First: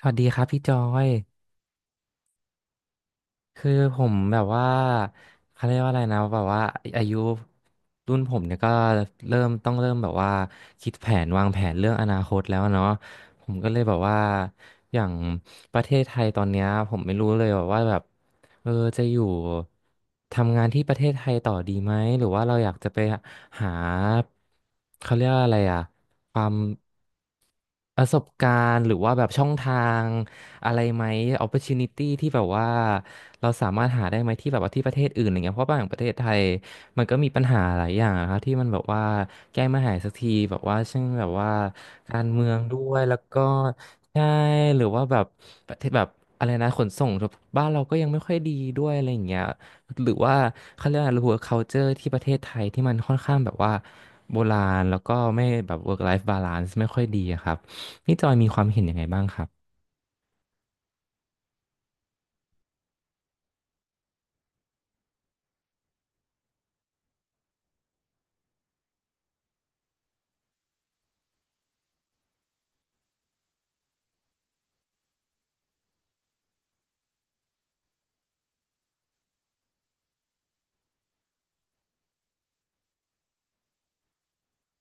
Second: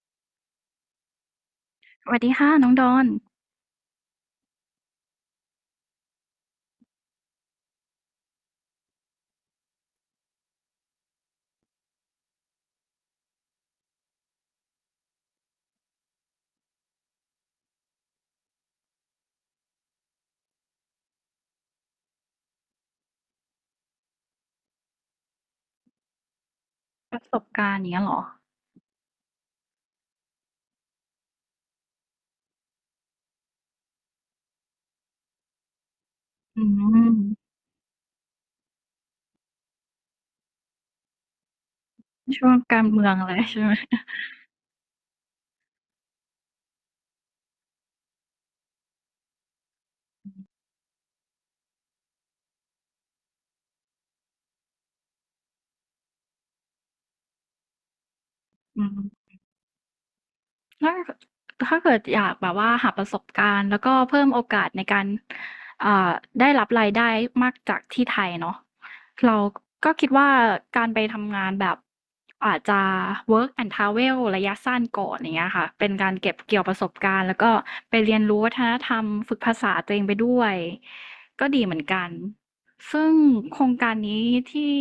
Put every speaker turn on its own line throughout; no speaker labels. สวัสดีครับพี่จอย
สวัสดีค่ะน้องดอน
คือผมแบบว่าเขาเรียกว่าอะไรนะแบบว่าอายุรุ่นผมเนี่ยก็เริ่มแบบว่าคิดแผนวางแผนเรื่องอนาคตแล้วเนาะผมก็เลยแบบว่าอย่างประเทศไทยตอนเนี้ยผมไม่รู้เลยแบบว่าแบบเออจะอยู่ทำงานที่ประเทศไทยต่อดีไหมหรือว่าเราอยากจะไปหาเขาเรียกว่าอะไรอะความ
ประสบการณ์อย่าง
ป
เงี้ย
ระ
เหร
ส
อ
บการณ์หรือว่าแบบช่องทาง อะไรไหม opportunity ที่แบบว่าเราสามารถหาได้ไหมที่แบบว่าที่ประเทศอื่นอย่ารเงี้ยเพราะบางประเทศไทย
อื
มันก็มีปัญ
ม
หาหลายอย่างอะครับที่มันแบบว่าแก้ไม่หายสักทีแบบว่าเช่นแบบว่าการเมื
ช่ว
อ
ง
งด้
การ
วย
เมือ
แล้
ง
ว
เล
ก็
ยใช่ไหม
ใช่หรือว่าแบบประเทศแบบอะไรนะขนส่งบ้านเราก็ยังไม่ค่อยดีด้วยอะไรอย่างเงี้ยหรือว่าเขาเรียกอะไร work culture ที่ประเทศไทยที่มันค่อนข้างแบบว่าโบราณแล้วก็ไม่แบบ work life balance ไม่ค่อยดีอะครับนี่จอยมีความเห็
อื
นยังไงบ้าง
ม
ครับ
ถ้าถ้าเกิดอยากแบบว่าหาประสบการณ์แล้วก็เพิ่มโอกาสในการเอ่อได้รับรายได้มากจากที่ไทยเนาะเราก็คิดว่าการไปทำงานแบบอาจจะ work and travel ระยะสั้นก่อนอย่างเงี้ยค่ะเป็นการเก็บเกี่ยวประสบการณ์แล้วก็ไปเรียนรู้วัฒนธรรมฝึกภาษาตัวเองไปด้วยก็ดีเหมือนกัน ซึ่งโครงการนี้ที่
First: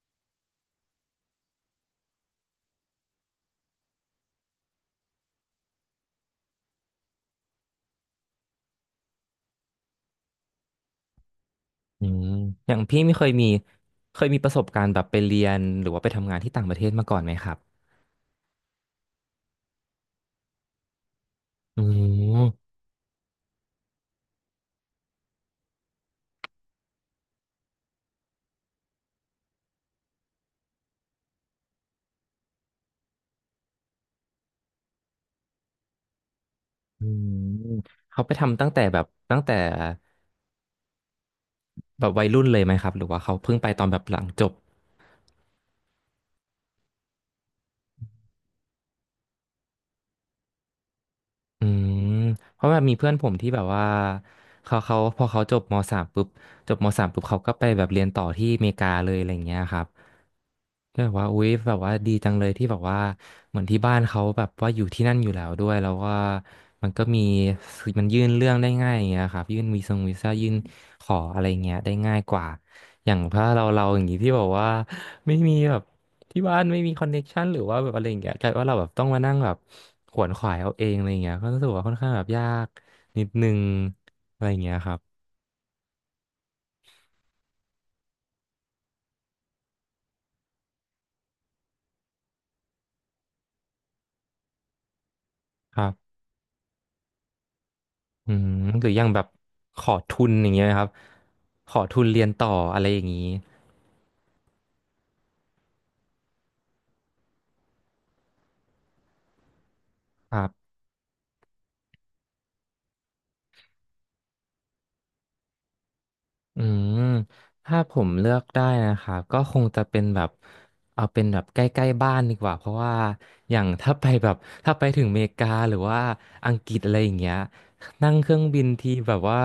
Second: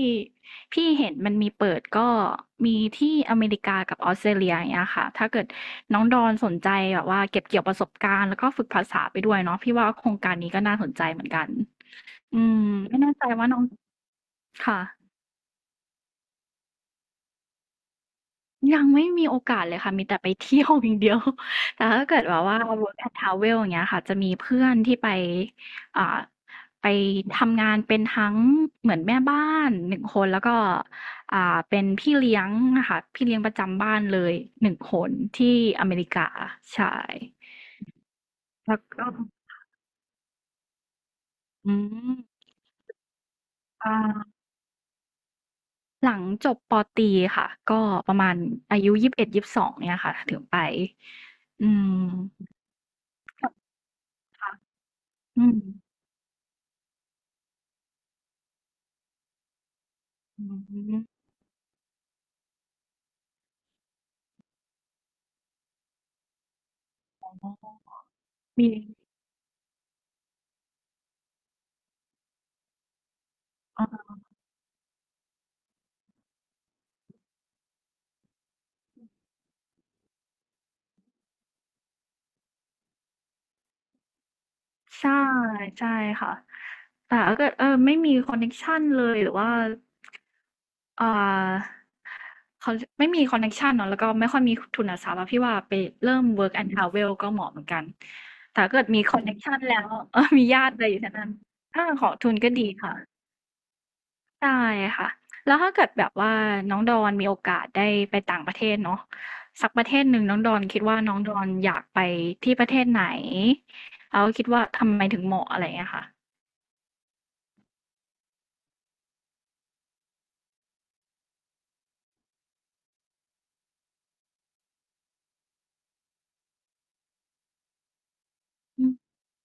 พี่เห็นมันมีเปิดก็มีที่อเมริกากับออสเตรเลียอย่างเงี้ยค่ะ ถ้าเกิดน้องดอนสนใจแบบว่าเก็บเกี่ยวประสบการณ์แล้วก็ฝึกภาษาไปด้วยเนาะพี่ว่าโครงการนี้ก็น่าสนใจเหมือนกัน
อืม
อืม
อย่าง
ไม่
พี่
แน่
ไม่
ใจ
เคยมี
ว่าน้อง
เคยมีประสบ
ค่ะ
การณ์แบบไปเรียนหรือว่าไปทำงานที่ต่างประเทศมาก่อนไหมครับ
ยังไม่มีโอกาสเลยค่ะมีแต่ไปเที่ยวอย่างเดียว
อื
แต่ถ้าเกิดแบบว่า
ม
work and travel อย่างเงี้ยค่ะจะมีเพื่อนที่ไปอ่าไปทำงานเป็นทั้งเหมือนแม่บ้าน1คนแล้วก็อ่าเป็นพี่เลี้ยงอะค่ะพี่เลี้ยงประจำบ้านเลย1คนที่อเมริกาใช่
อืมเขาไปทำตั้ง
แล้
แต่
ว
แบบ
ก็
ตั้งแต่
อื
แบบ
ม
วัยรุ่นเลยไหมครับหรือว่าเขาเพิ่งไปตอน
อ่า
แบบหลังจบ
หลังจบปตรีค่ะก็ประมาณอายุ21-22เอ็ดยี่สิบสองเนี่ยค่ะถึงไป
อื
อื
ม
ม
เพราะแบบมีเพื่อนผมที่แบบว่า
ค่ะ
เขาพอเขา
อื
จ
ม
บมสามปุ๊บจบมสามปุ๊บเขาก็ไปแบบเรียนต่อที่อเมริกาเลยอะไรอย่างเงี้ยครับ
อื
ก็
ม
แบบว่าอุ๊ยแบบว่าดีจังเลยที่แบบว่าเหมือนที่บ้านเขาแบบว่าอยู่ที่นั่นอยู่แล้วด้วยแล้วว่ามันก็มี
อ๋อ
มันยื่นเรื่องได้
มี
ง่ายอย่างเงี้ยครับยื่นวีซ่ายื่นขออะไรเงี้ยได้ง่ายกว่าอย่างถ้าเราอย่า
อา
งงี้ที่แบบว่าไม่มีแบบ ที่บ้านไม่มีคอนเน็กชันหรือว่าแบบอะไรอย่างเงี้ยกลายว่าเราแบบต้องมานั่งแบบขวนขวายเอาเองอะไรอย่างเงี้ยก็รู้สึกว่าค่อนข้างแบบยากนิดนึงอะไรอย่างเงี้ยครับ
ใช่ใช่ค่ะ แต่ถ้าเกิดเออไม่มีคอนเน็กชันเลยหรือว่าอ่าเขาไม่มีคอนเน็กชันเนาะแล้วก็ไม่ค่อยมีทุนทรัพย์อะพี่ว่าไป
ครับ
เริ่ม Work and Travel ก็เหมาะเหมือนกัน
อืม
แต่ถ้าเกิ
ห
ด
รืออ
มี
ย่าง
คอ
แบ
น
บ
เน็กชัน
ข
แล้ว
อ
เอ
ทุ
อ
น
มี
อย่างเงี้
ญา
ย
ติอะ
ค
ไร
รับ
อยู่แถวนั้น
ขอ
อา
ทุ
ข
น
อ
เรียน
ทุน
ต่อ
ก็ดี
อะไร
ค่ะ
อย่างงี้
ใช่ค่ะแล้วถ้าเกิดแบบว่าน้องดอนมีโอกาสได้ไปต่างประเทศเนาะสักประเทศหนึ่ง
ค
น้อง
รั
ดอน
บ
คิดว่าน้องดอนอยากไปที่ประเทศไหนแล้วคิดว่าทำไมถึงเหมาะอะไรอย่างเงี้ยค่ะ
อืมถ้าผมเลือกได้นะครับ ก็คงจะเป็นแบบเอาเป็นแบบใกล้ๆบ้านดีกว่า เพราะว่าอย่างถ้าไปแบบถ้าไปถึงอเมริกาหรือว่าอังกฤษอะไรอย่างเงี้ย นั่งเครื่องบิน
อื
ที
ม
แบบว่า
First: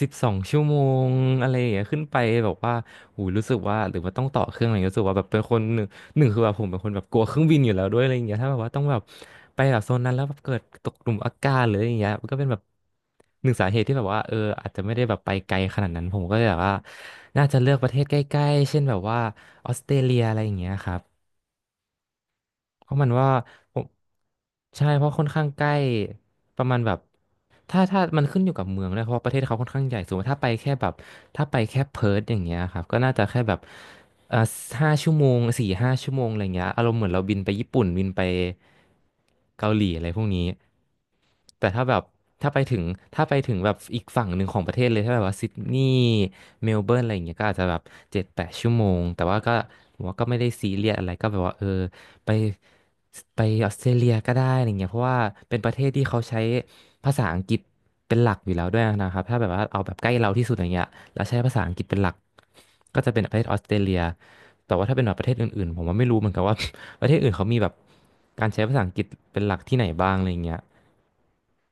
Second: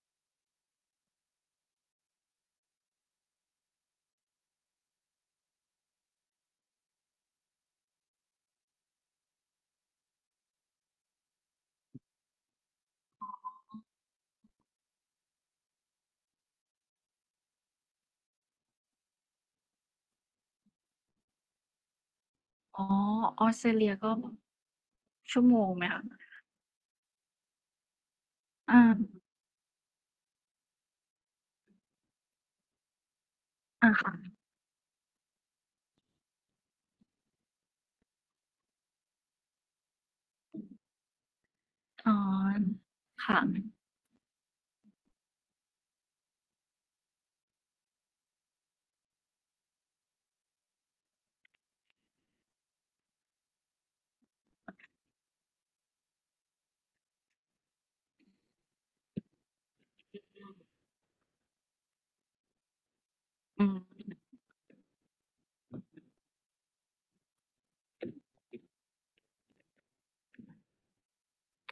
12 ชั่วโมงอะไรอย่างเงี้ยขึ้นไปแบบว่าหูรู้สึกว่าหรือว่าต้องต่อเครื่องอะไรรู้สึกว่าแบบเป็นคนหนึ่งหนึ่งคือแบบผมเป็นคนแบบกลัวเครื่องบินอยู่แล้วด้วยอะไรอย่างเงี้ยถ้าแบบว่าต้องแบบไปแบบโซนนั้นแล้วแบบเกิดตกหลุมอากาศหรืออะไรอย่างเงี้ยมันก็เป็นแบบหนึ่งสาเหตุที่แบบว่าอาจจะไม่ได้แบบไปไกลขนาดนั้นผมก็เลยแบบว่าน่าจะเลือกประเทศใกล้ๆเช่นแบบว่าออสเตรเลียอะไรอย่างเงี้ยครับ
อ๋อ
เพราะมันว่า
ออสเตร
ผ
เลี
ม
ยก็
ใช่เพราะค่อน
ชั่
ข้า
ว
ง
โม
ใก
ง
ล้
ไหมคะ
ประมาณแบบถ้ามันขึ้นอยู่กับ
อา
เมืองด้วยเพราะว่าประเทศเขาค่อนข้างใหญ่สมมติถ้าไปแค่แบบถ้าไปแค่เพิร์ทอย่างเงี้ยครับก็น่าจะแค่แบบ
อาค่ะ
เอ่อห้าชั่วโมง4-5 ชั่วโมงอะไรเงี้ยอารมณ์เหมือนเราบินไปญี่ปุ่นบินไปเกาหลีอะไรพวกนี้แต่ถ้าแบบ
อ๋อ
ถ้าไปถึงถ้า
ค
ไปถึงแบบ
่ะ
อีกฝั่งหนึ่งของประเทศเลยถ้าแบบว่าซิดนีย์เมลเบิร์นอะไรอย่างเงี้ยก็อาจจะแบบ7-8 ชั่วโมงแต่ว่าก็ผมว่าก็ไม่ได้ซีเรียสอะไรก็แบบว่าไปไปออสเตรเลียก็ได้อะไรเงี้ยเพราะว่าเป็นประเทศที่เขาใช้ภาษาอังกฤษเป็นหลักอยู่แล้วด้วยนะครับถ้าแบบว่าเอาแบบใกล้เราที่สุดอย่างเงี้ยแล้วใช้ภาษาอังกฤษเป็นหลักก็จะเป็นประเทศออส
อื
เตรเลีย
ม
แต่ว่าถ้าเป็นแบบประเทศอื่นๆผมว่าไม่รู้เหมือนกันว่า ประเทศอื่นเขามีแบบการใช้ภาษาอังกฤษเป็นหลักที่ไหนบ้างอะไรเงี้ย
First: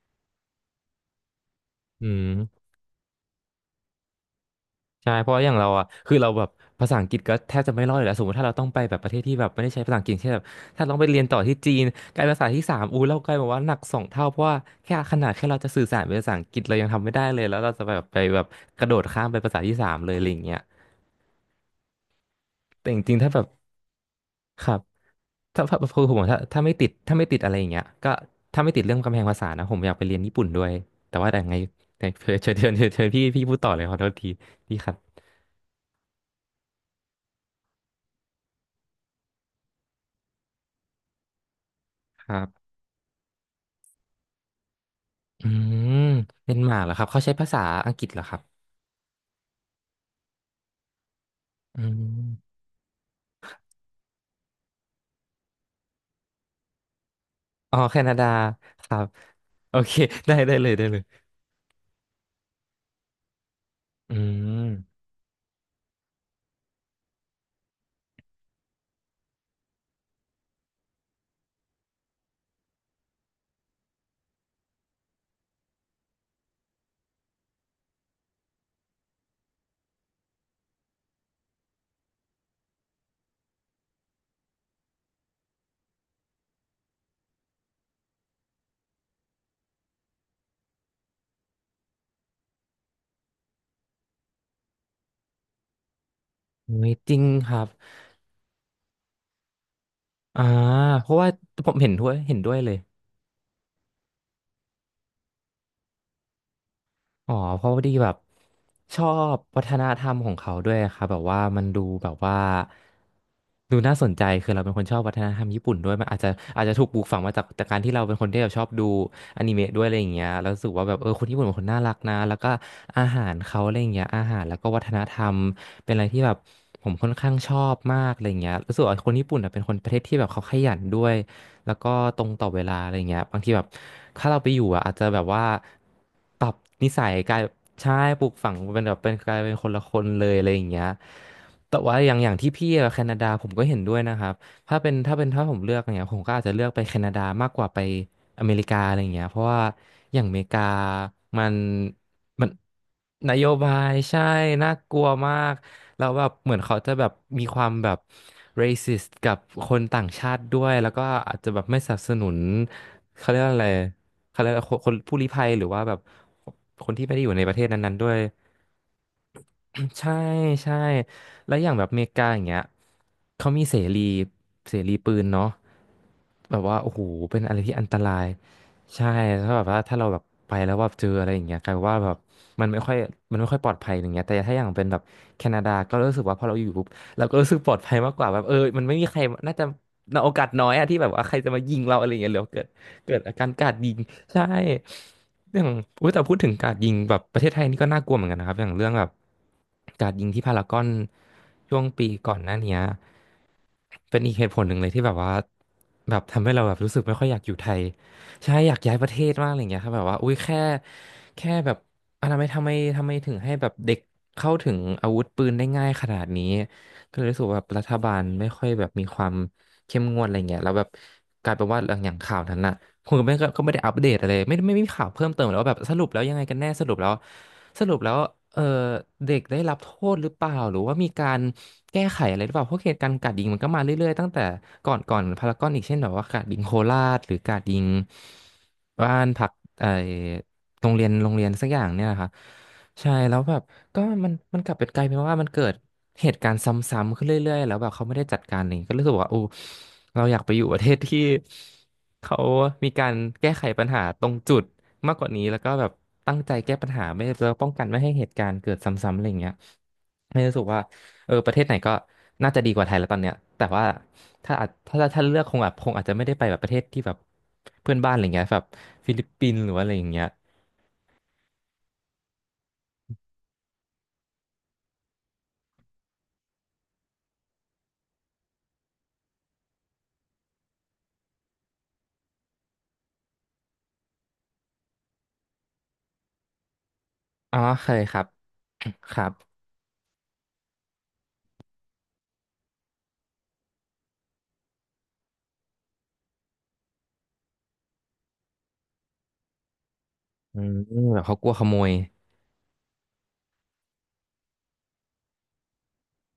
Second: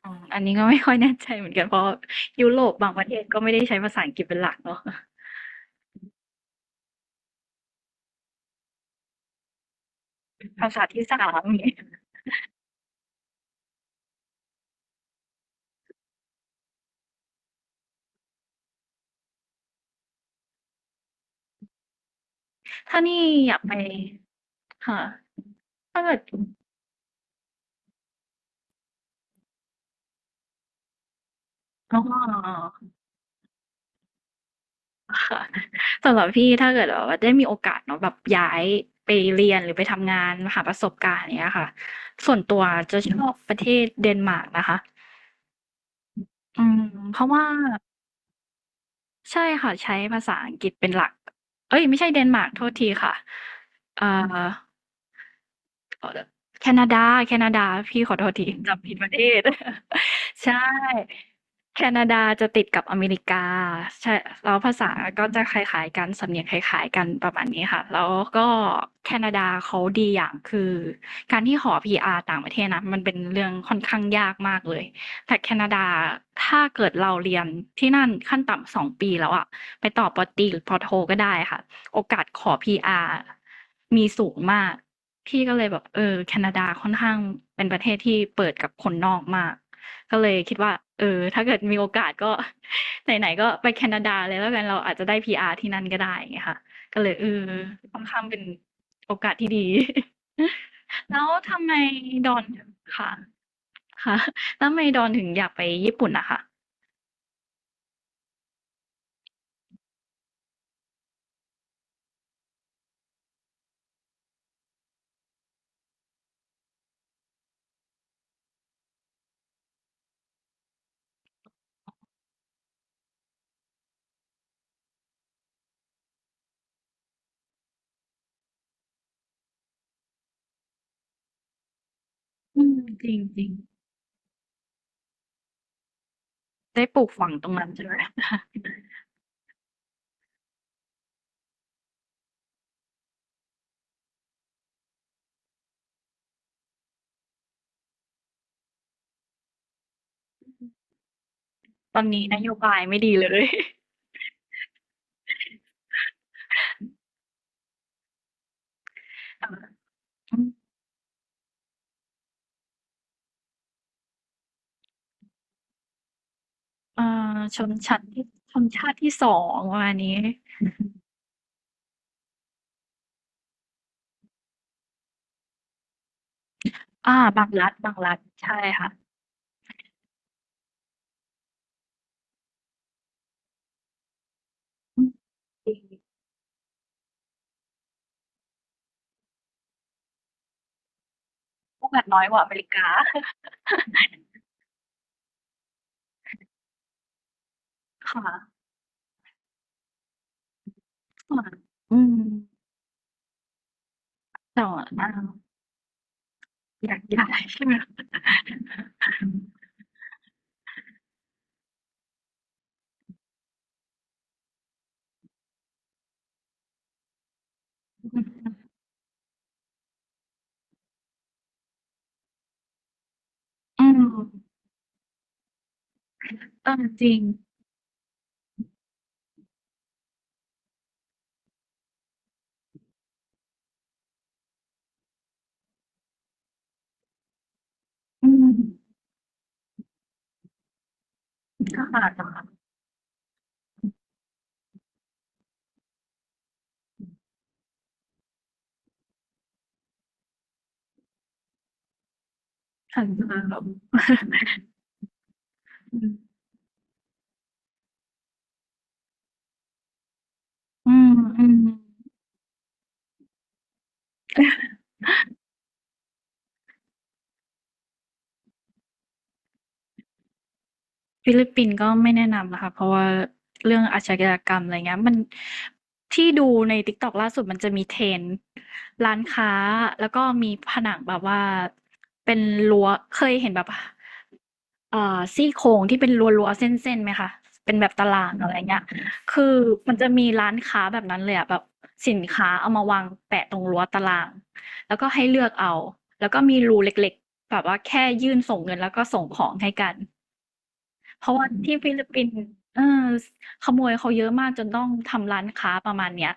อ๋ออันนี้ก็ไม่ค่อยแน่ใจเหมือนกันเพราะ
อื
ยุโร
ม
ปบางประเทศก็ไม่ได้ใช้ภาษาอังกฤษเป็นหลักเนาะ
ใช่เพราะว่าอย่างเราอ่ะคือเราแบบภาษาอังกฤษก็แทบจะไม่รอดอยู่แล้วสมมติถ้าเราต้องไปแบบประเทศที่แบบไม่ได้ใช้ภาษาอังกฤษเช่นแบบ
ภาษา
ถ้าต้อง
ที่
ไปเรี
สา
ยนต่อ
ม
ที่
อย่าง
จี
งี้
นกลายเป็นภาษาที่สามเรากลายแบบว่าหนักสองเท่าเพราะว่าแค่ขนาดแค่เราจะสื่อสารเป็นภาษาอังกฤษเรายังทำไม่ได้เลยแล้วเราจะแบบไปแบบกระโดดข้ามไปภาษาที่สามเลยอะไรอย่างเงี้ยแต่จ
ถ้า
ริ
นี่
งๆถ้าแบบ
อยากไป
ครับ
ค่ะ
ถ้าแบบคื
ถ้า
อผ
เกิ
ม
ด
บอกถ้าไม่ติดอะไรอย่างเงี้ยก็ถ้าไม่ติดเรื่องกำแพงภาษานะผมอยากไปเรียนญี่ปุ่นด้วยแต่ว่าแต่ไง
อ๋
แต่
อ
เชิญพี่พูดต่อเลยขอโทษทีพี่ครับ
ค่ะสำหรับพี่ถ้าเกิดแบบว่าได้มีโอกาสเนาะแบบย้ายไปเรียนหรือไปทำงานหาประสบการณ์อย่างเนี้ยค่ะ
ค
ส่
รั
วนตัว
บ
จะชอบประเทศเดนมาร์กนะคะ
อืมเป็น
อื
ห
ม
มากเหรอครับ
เพ
เขา
ราะ
ใช้
ว่า
ภาษาอังกฤษเหรอครับ
ใช่ค่ะใช้ภาษาอังกฤษเป็นหลักเอ้
อื
ยไม่ใช่เดนมาร์ก
ม
โทษทีค่ะเอ่อ เขาจแคนาดาแคนาดา
อ๋อแค
พี่ข
นา
อ
ดา
โทษที
ค
จำผิ
รั
ดป
บ
ระเทศ
โอเค
ใช่
ได้เลย
แคนาดาจะติดกับอเมริกา
อื
ใช่แล้วภาษา
ม
ก็จะคล้ายๆกันสำเนียงคล้ายๆกันประมาณนี้ค่ะแล้วก็แคนาดาเขาดีอย่างคือการที่ขอ PR ต่างประเทศนะมันเป็นเรื่องค่อนข้างยากมากเลยแต่แคนาดาถ้าเกิดเราเรียนที่นั่นขั้นต่ำสองปีแล้วอะไปต่อปอตรีหรือปอโทก็ได้ค่ะโอกาสขอ PR มีสูงมาก พี่ก็เลยแบบเออแคนาดาค่อนข้างเป็นประเทศที่เปิดกับคนนอกมากก็เลยคิดว่าเออถ้าเกิดมีโอกาสก็ ไหนๆก็ไปแคนาดาเลยแล้วกันเราอาจจะได้ PR ที่นั่นก็ได้ไงยค่ะ
เฮ้ย
ก็เล
จ
ย
ริง
เออ
ครับ
ค่อนข้างเป็นที่ดี
อ่า เพราะ
แล้ว
ว่า
ทำ
ผ
ไม
ม
ด
เห็
อ
น
น
ด้วยเลย
ค่ะค่ะแล้วทำไมดอนถึงอยากไปญี่ปุ่นนะคะ
อ๋อเพราะพอดีแบบชอบวัฒนธรรมของเขาด้วยครับแบบว่ามันดูแบบว่าดูน่าสนใจคือเราเป็นคนชอบวัฒนธรรมญี่ปุ่นด้วยมันอาจจะถูกปลูกฝังมาจากการที่เราเป็นคนที่แบบชอบดูอนิเมะด้วยอะไรอย่างเงี้ยแล้วรู้สึกว่าแบบเออคนญี่ปุ่นเป็นคนน่ารักนะแล้วก็อาหารเขาอะไรอย่างเงี้ยอาหารแล้วก็วัฒนธรรมเป็นอะไรที่แบบผมค่อนข้างชอบมากอะไรอย่างเงี้ยรู้สึกว่าคนญี่ปุ่นอะเป็นคนประเทศที่แบบเขาขยันด้วย แล้วก็ตรงต่อเว
อื
ลา
ม
อะไร
จริ
เงี้
ง
ยบา
จ
ง
ริ
ที
ง
แบบถ้าเราไปอยู่อะอาจจะแบบว่าปรับ
ได้
นิ
ปลู
สั
ก
ย
ฝั
ก
ง
ลาย
ตรงนั้นใช่
ใช่
ไหม
ปลูกฝังเป็นแบบเป็นกลายเป็นคนละคนเลยอะไรอย่างเงี้ยแต่ว่าอย่างที่พี่อะแคนาดาผมก็เห็นด้วยนะครับถ้าผมเลือกเนี่ยผมก็อาจจะเลือกไปแคนาดามากกว่าไปอเมริกาอะไรอย่างเงี้ยเพราะว่าอย่างอเมริกามัน
ตอนนี้น
มั
โย
น
บายไม่ดีเล
นโย
ย
บายใช่น่ากลัวมากแล้วแบบเหมือนเขาจะแบบมีความแบบ racist กับคนต่างชา
อื
ติ
ม
ด้วยแล้วก็อาจจะแบบไม่สนับสนุนเขาเรียกว่าอะไรเขาเรียกว่าคนผู้ลี้ภัยหรือว่าแบบคน
เอ่อ
ที่ไม่ได้อยู่ในประ
ช
เทศ
น
นั้น
ชั้
ๆ
น
ด้วย
ที่ชนชาติที่สองประมาณนี้
ใช่ใช่แล้วอย่างแบบอเมริกาอย่างเงี้ยเขามีเสรีปืนเนาะแบบว่าโอ้โห
อา
เป็น
บาง
อะไร
รัฐ
ที่อัน
บา
ต
ง
รา
รัฐ
ย
ใช่ค่ะ
ใช่ถ้าแบบว่าถ้าเราแบบไปแล้วแบบเจออะไรอย่างเงี้ยกลายเป็นว่าแบบมันไม่ค่อยมันไม่ค่อยปลอดภัยอย่างเงี้ยแต่ถ้าอย่างเป็นแบ
อื
บ
ม
แคนา
จ
ดา
ริง
ก็รู้สึกว่าพอเราอยู่ปุ๊บเราก็รู้สึกปลอดภัยมากกว่าแบบเออมันไม่มีใครน่าจะโอกาสน้อยอะที่แบบว่าใครจะมายิง
พวก
เรา
มั
อะ
น
ไรอ
น้
ย่าง
อย
เงี้ยห
ก
รือ
ว่าอเม
เกิด
ริกา
เกิดอาการกราดยิงใช่อย่างอุ้ยแต่พูดถึงกราดยิงแบบประเทศไทยนี่ก็น่าก ลัวเห
ค่ะ
มือนกันนะครับอย่างเรื่องแบบกราดยิงที่พารากอน
ค่ะ
ช่วง
อื
ปี
ม
ก่อนหน้าเนี้ยเป็นอีกเหตุผ
แต่
ลหนึ่ง
ว่า
เลยที่
อา
แบบว่าแบบทำให้เราแบบ
อ
รู้
ยา
สึ
ก
กไม่ค่อ
ย้า
ยอยาก
ย
อยู่
ใช่
ไท
ไหม
ย
คะ
ใช่อยากย้ายประเทศมากอะไรเงี้ยครับแบบว่าอุ้ยแค่แบบอะทำไมถึงให้แบบเด็กเข้าถึงอาวุธปืนได้ง่ายขนาดนี้ก็เลยรู้สึกว่าแบบรัฐบาล
อื
ไม่ค่อยแบบมีความเข้มงวดอะไรเงี้ยแล้วแบบกลายเป็นว่าอย่างข่าวนั้นน่ะ คุณก็ไม่ได้
ม
อัปเดตอะไรไม่ไม่ไมมีข่าวเพิ่มเติมหรอกว่าแบบสรุปแล้วยังไงกัน
เอ
แน่ส
อ
รุป
จ
แล้ว
ริง
สรุปแล้วเออเด็กได้รับโทษหรือเปล่าหรือว่ามีการแก้ไขอะไรหรือเปล่าเพราะเหตุการณ์กราดยิงมันก็มาเรื่อยๆตั้งแต่ก่อนพารากอนอีกเช่นแบบว่ากราดยิงโคราชหรือกราดยิง
อืม
บ้านพักไอโรงเรียนสักอย่า
ก็
งเนี่
ค่ะ
ยนะคะใช่แล้วแบบก็มันกลับเป็นกลายเป็นว่ามันเกิดเหตุการณ์ซ้ำๆขึ้นเรื่อยๆแล้วแบบเขาไม่ได้จัดการอะไรอย่างเงี้ยก็รู้สึกว่าโอ้เราอยากไปอยู่ประเทศที่ เขามี
ๆค่ะ
การ
ออ
แก้
แบ
ไข
บ
ปัญหาตรงจุดมากกว่านี้แล้วก็แบบ
อื
ตั้ง
ม
ใจแก้ปัญหาไม่แล้วป้องกันไม่ให้เหตุการณ์เกิดซ้ำๆอะไรอย่างเงี้ยไม่รู้สึกว่า
อื
เออป
ม
ระเทศไหนก็
ๆ
น่าจะดีกว่าไทยแล้วตอนเนี้ยแต่ว่าถ้าอาจถ้าถ้าเลือกคงแบบคงอาจจะไม่ได้ไปแบบประเทศที่แบบเพื่อนบ้านอะไรเงี้ยแบบฟิลิปปินส์หรือว่าอะไรอย่างเงี้ย
ฟิลิปปินส์ก็ไม่แนะนำนะคะเพราะว่าเรื่องอาชญากรรมอะไรเงี้ยมันที่ดูใน TikTok ล่าสุดมันจะมีเทรนด์ร้านค้าแล้วก็มีผนังแบบว่าเป็นรั้วเคยเห็นแบบซี่โครงที่เป็นรั้วเส้นๆไหมคะ
อ๋อ
เป็นแบ
เค
บ
ย
ตา
ครับ
รางอะไรเงี้ย
ครับ
คือมันจะมีร้านค้าแบบนั้นเลยอะแบบสินค้าเอามาวางแปะตรงรั้วตารางแล้วก็ให้เลือกเอาแล้วก็มีรูเล็กๆแบบว่าแค่ยื่นส่งเงินแล้วก็ส่งของให้กัน
อืมแบบ
เพราะ
เขาก
ว่า
ลัวขโม
ที่
ย
ฟิลิปปินส์เออขโมยเขาเยอะมากจนต้องทำร้านค้าประมาณเนี้ย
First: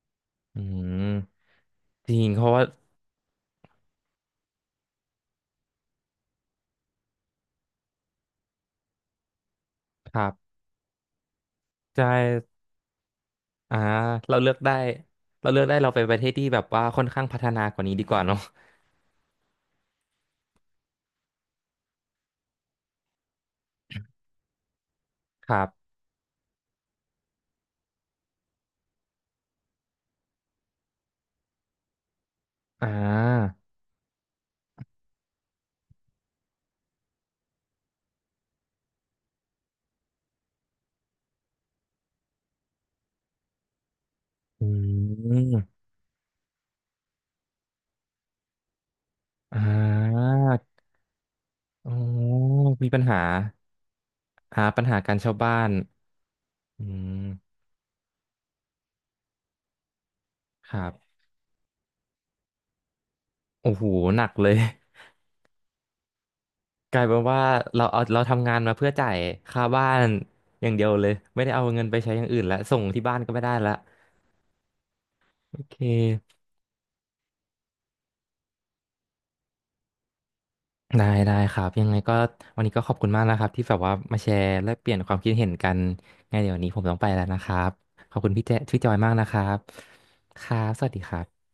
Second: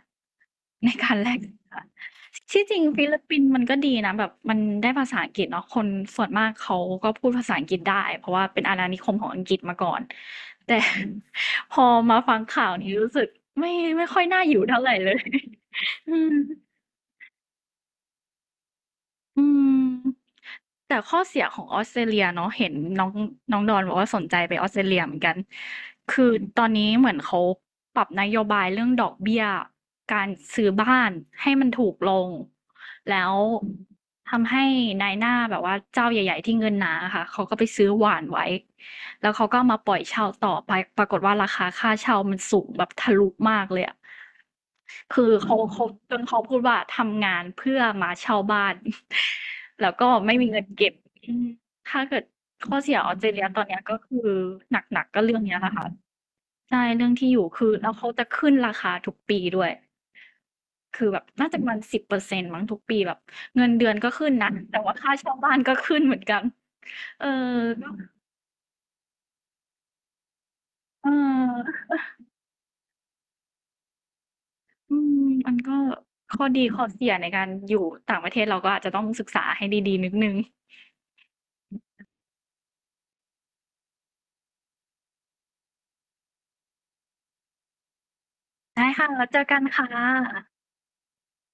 อื
ในการแลก
ม
สินค้า
จริงเพราะว่า
ที่จริงฟิลิปปินส์มันก็ดีนะแบบมันได้ภาษาอังกฤษเนาะคนส่วนมากเขาก็พูดภาษาอังกฤษได้เพราะว่าเป็นอาณานิคมของอังกฤษมาก่อน
ครับ
แต่ พอ
ใช่
มาฟังข่าวนี้รู้สึกไม่
อ่า
ไม่ค่อย
เรา
น่า
เลื
อ
อก
ยู่
ได้
เท่าไรเลย
เราเลือกได้เราไป ป
อื
ระเทศ
ม
ที่แบบว่าค่อนข้างพัฒนากว่านี้ดีกว่าเนาะ
อืมแต่ข้อเสียของออสเตรเลียเนาะเห็นน้องน้องดอนบอกว่าสนใจไปออสเตรเลียเหมือนกัน
ครับ
คือตอนนี้เหมือนเขาปรับนโยบายเรื่องดอกเบี้ยการซื้อบ้านให้มันถูกลง
อ่
แล้ว
า
ทำให้นายหน้าแบบว่าเจ้าใหญ่ๆที่เงินหนาค่ะเขาก็ไปซื้อหว่านไว้แล้วเขาก็มาปล่อยเช่าต่อไปปรากฏว่าราคาค่าเช่ามันสูงแบบทะลุมากเลยอะ
อื
คือเขา
ม
เขาจนเขาพูดว่าทำงานเพื่อมาเช่าบ้าน
อ่
แล้วก็
า
ไม่มีเงินเก็บอืม
อ๋อ
ถ้าเกิดข้อ
มี
เสีย
ปัญ
ออ
หา
สเตรเลียตอนเนี้ยก็คือ
อ่า
หน
ปัญหา
ัก
กา
ๆ
ร
ก็
เช่า
เรื่อง
บ้า
เนี้ยแห
น
ละค่ะใช่
อื
เรื่องที่อยู่
ม
คือแล้วเขาจะขึ้นราคาทุกปีด้วย
ครั
คือ
บ
แบบน่าจะประมาณ10%มั้งทุกปีแบบเงิ
โอ้
น
โห
เดือนก็
หนั
ขึ้
ก
น
เล
นะ
ย
แต่ว่าค่าเช่าบ้านก็ขึ้นเหมือนกัน
กลายเป็น
เออ
ว่า
ก็
เราทำงานมาเพื่อจ่ายค่าบ้านอย่างเดียวเล
เ
ยไม่ได้เอา
ออ
เงินไปใช้อย่างอื่นแล้วส่งที่บ้านก็ไม่ได้ละ
อืมมั
โอ
น
เค
ก็ข้อดีข้อเสียในการอยู่ต่างประเทศเราก็อาจจะต้องศึกษาให้ดีๆนิดนึง
ได้ครับยังไงก็วันนี้ก็ขอบคุณมากนะครับที่แบบว่ามาแชร์และเปลี่ยนความคิดเห็นกันไงเดี๋ยววันนี้ผมต้องไปแล้วนะครับขอบคุณพี่แจพี่
ได้
จอย
ค่ะ
มากนะ
แล้ว
ค
เจ
รั
อ
บ
กันค่ะ
ครับสวัสดีครับ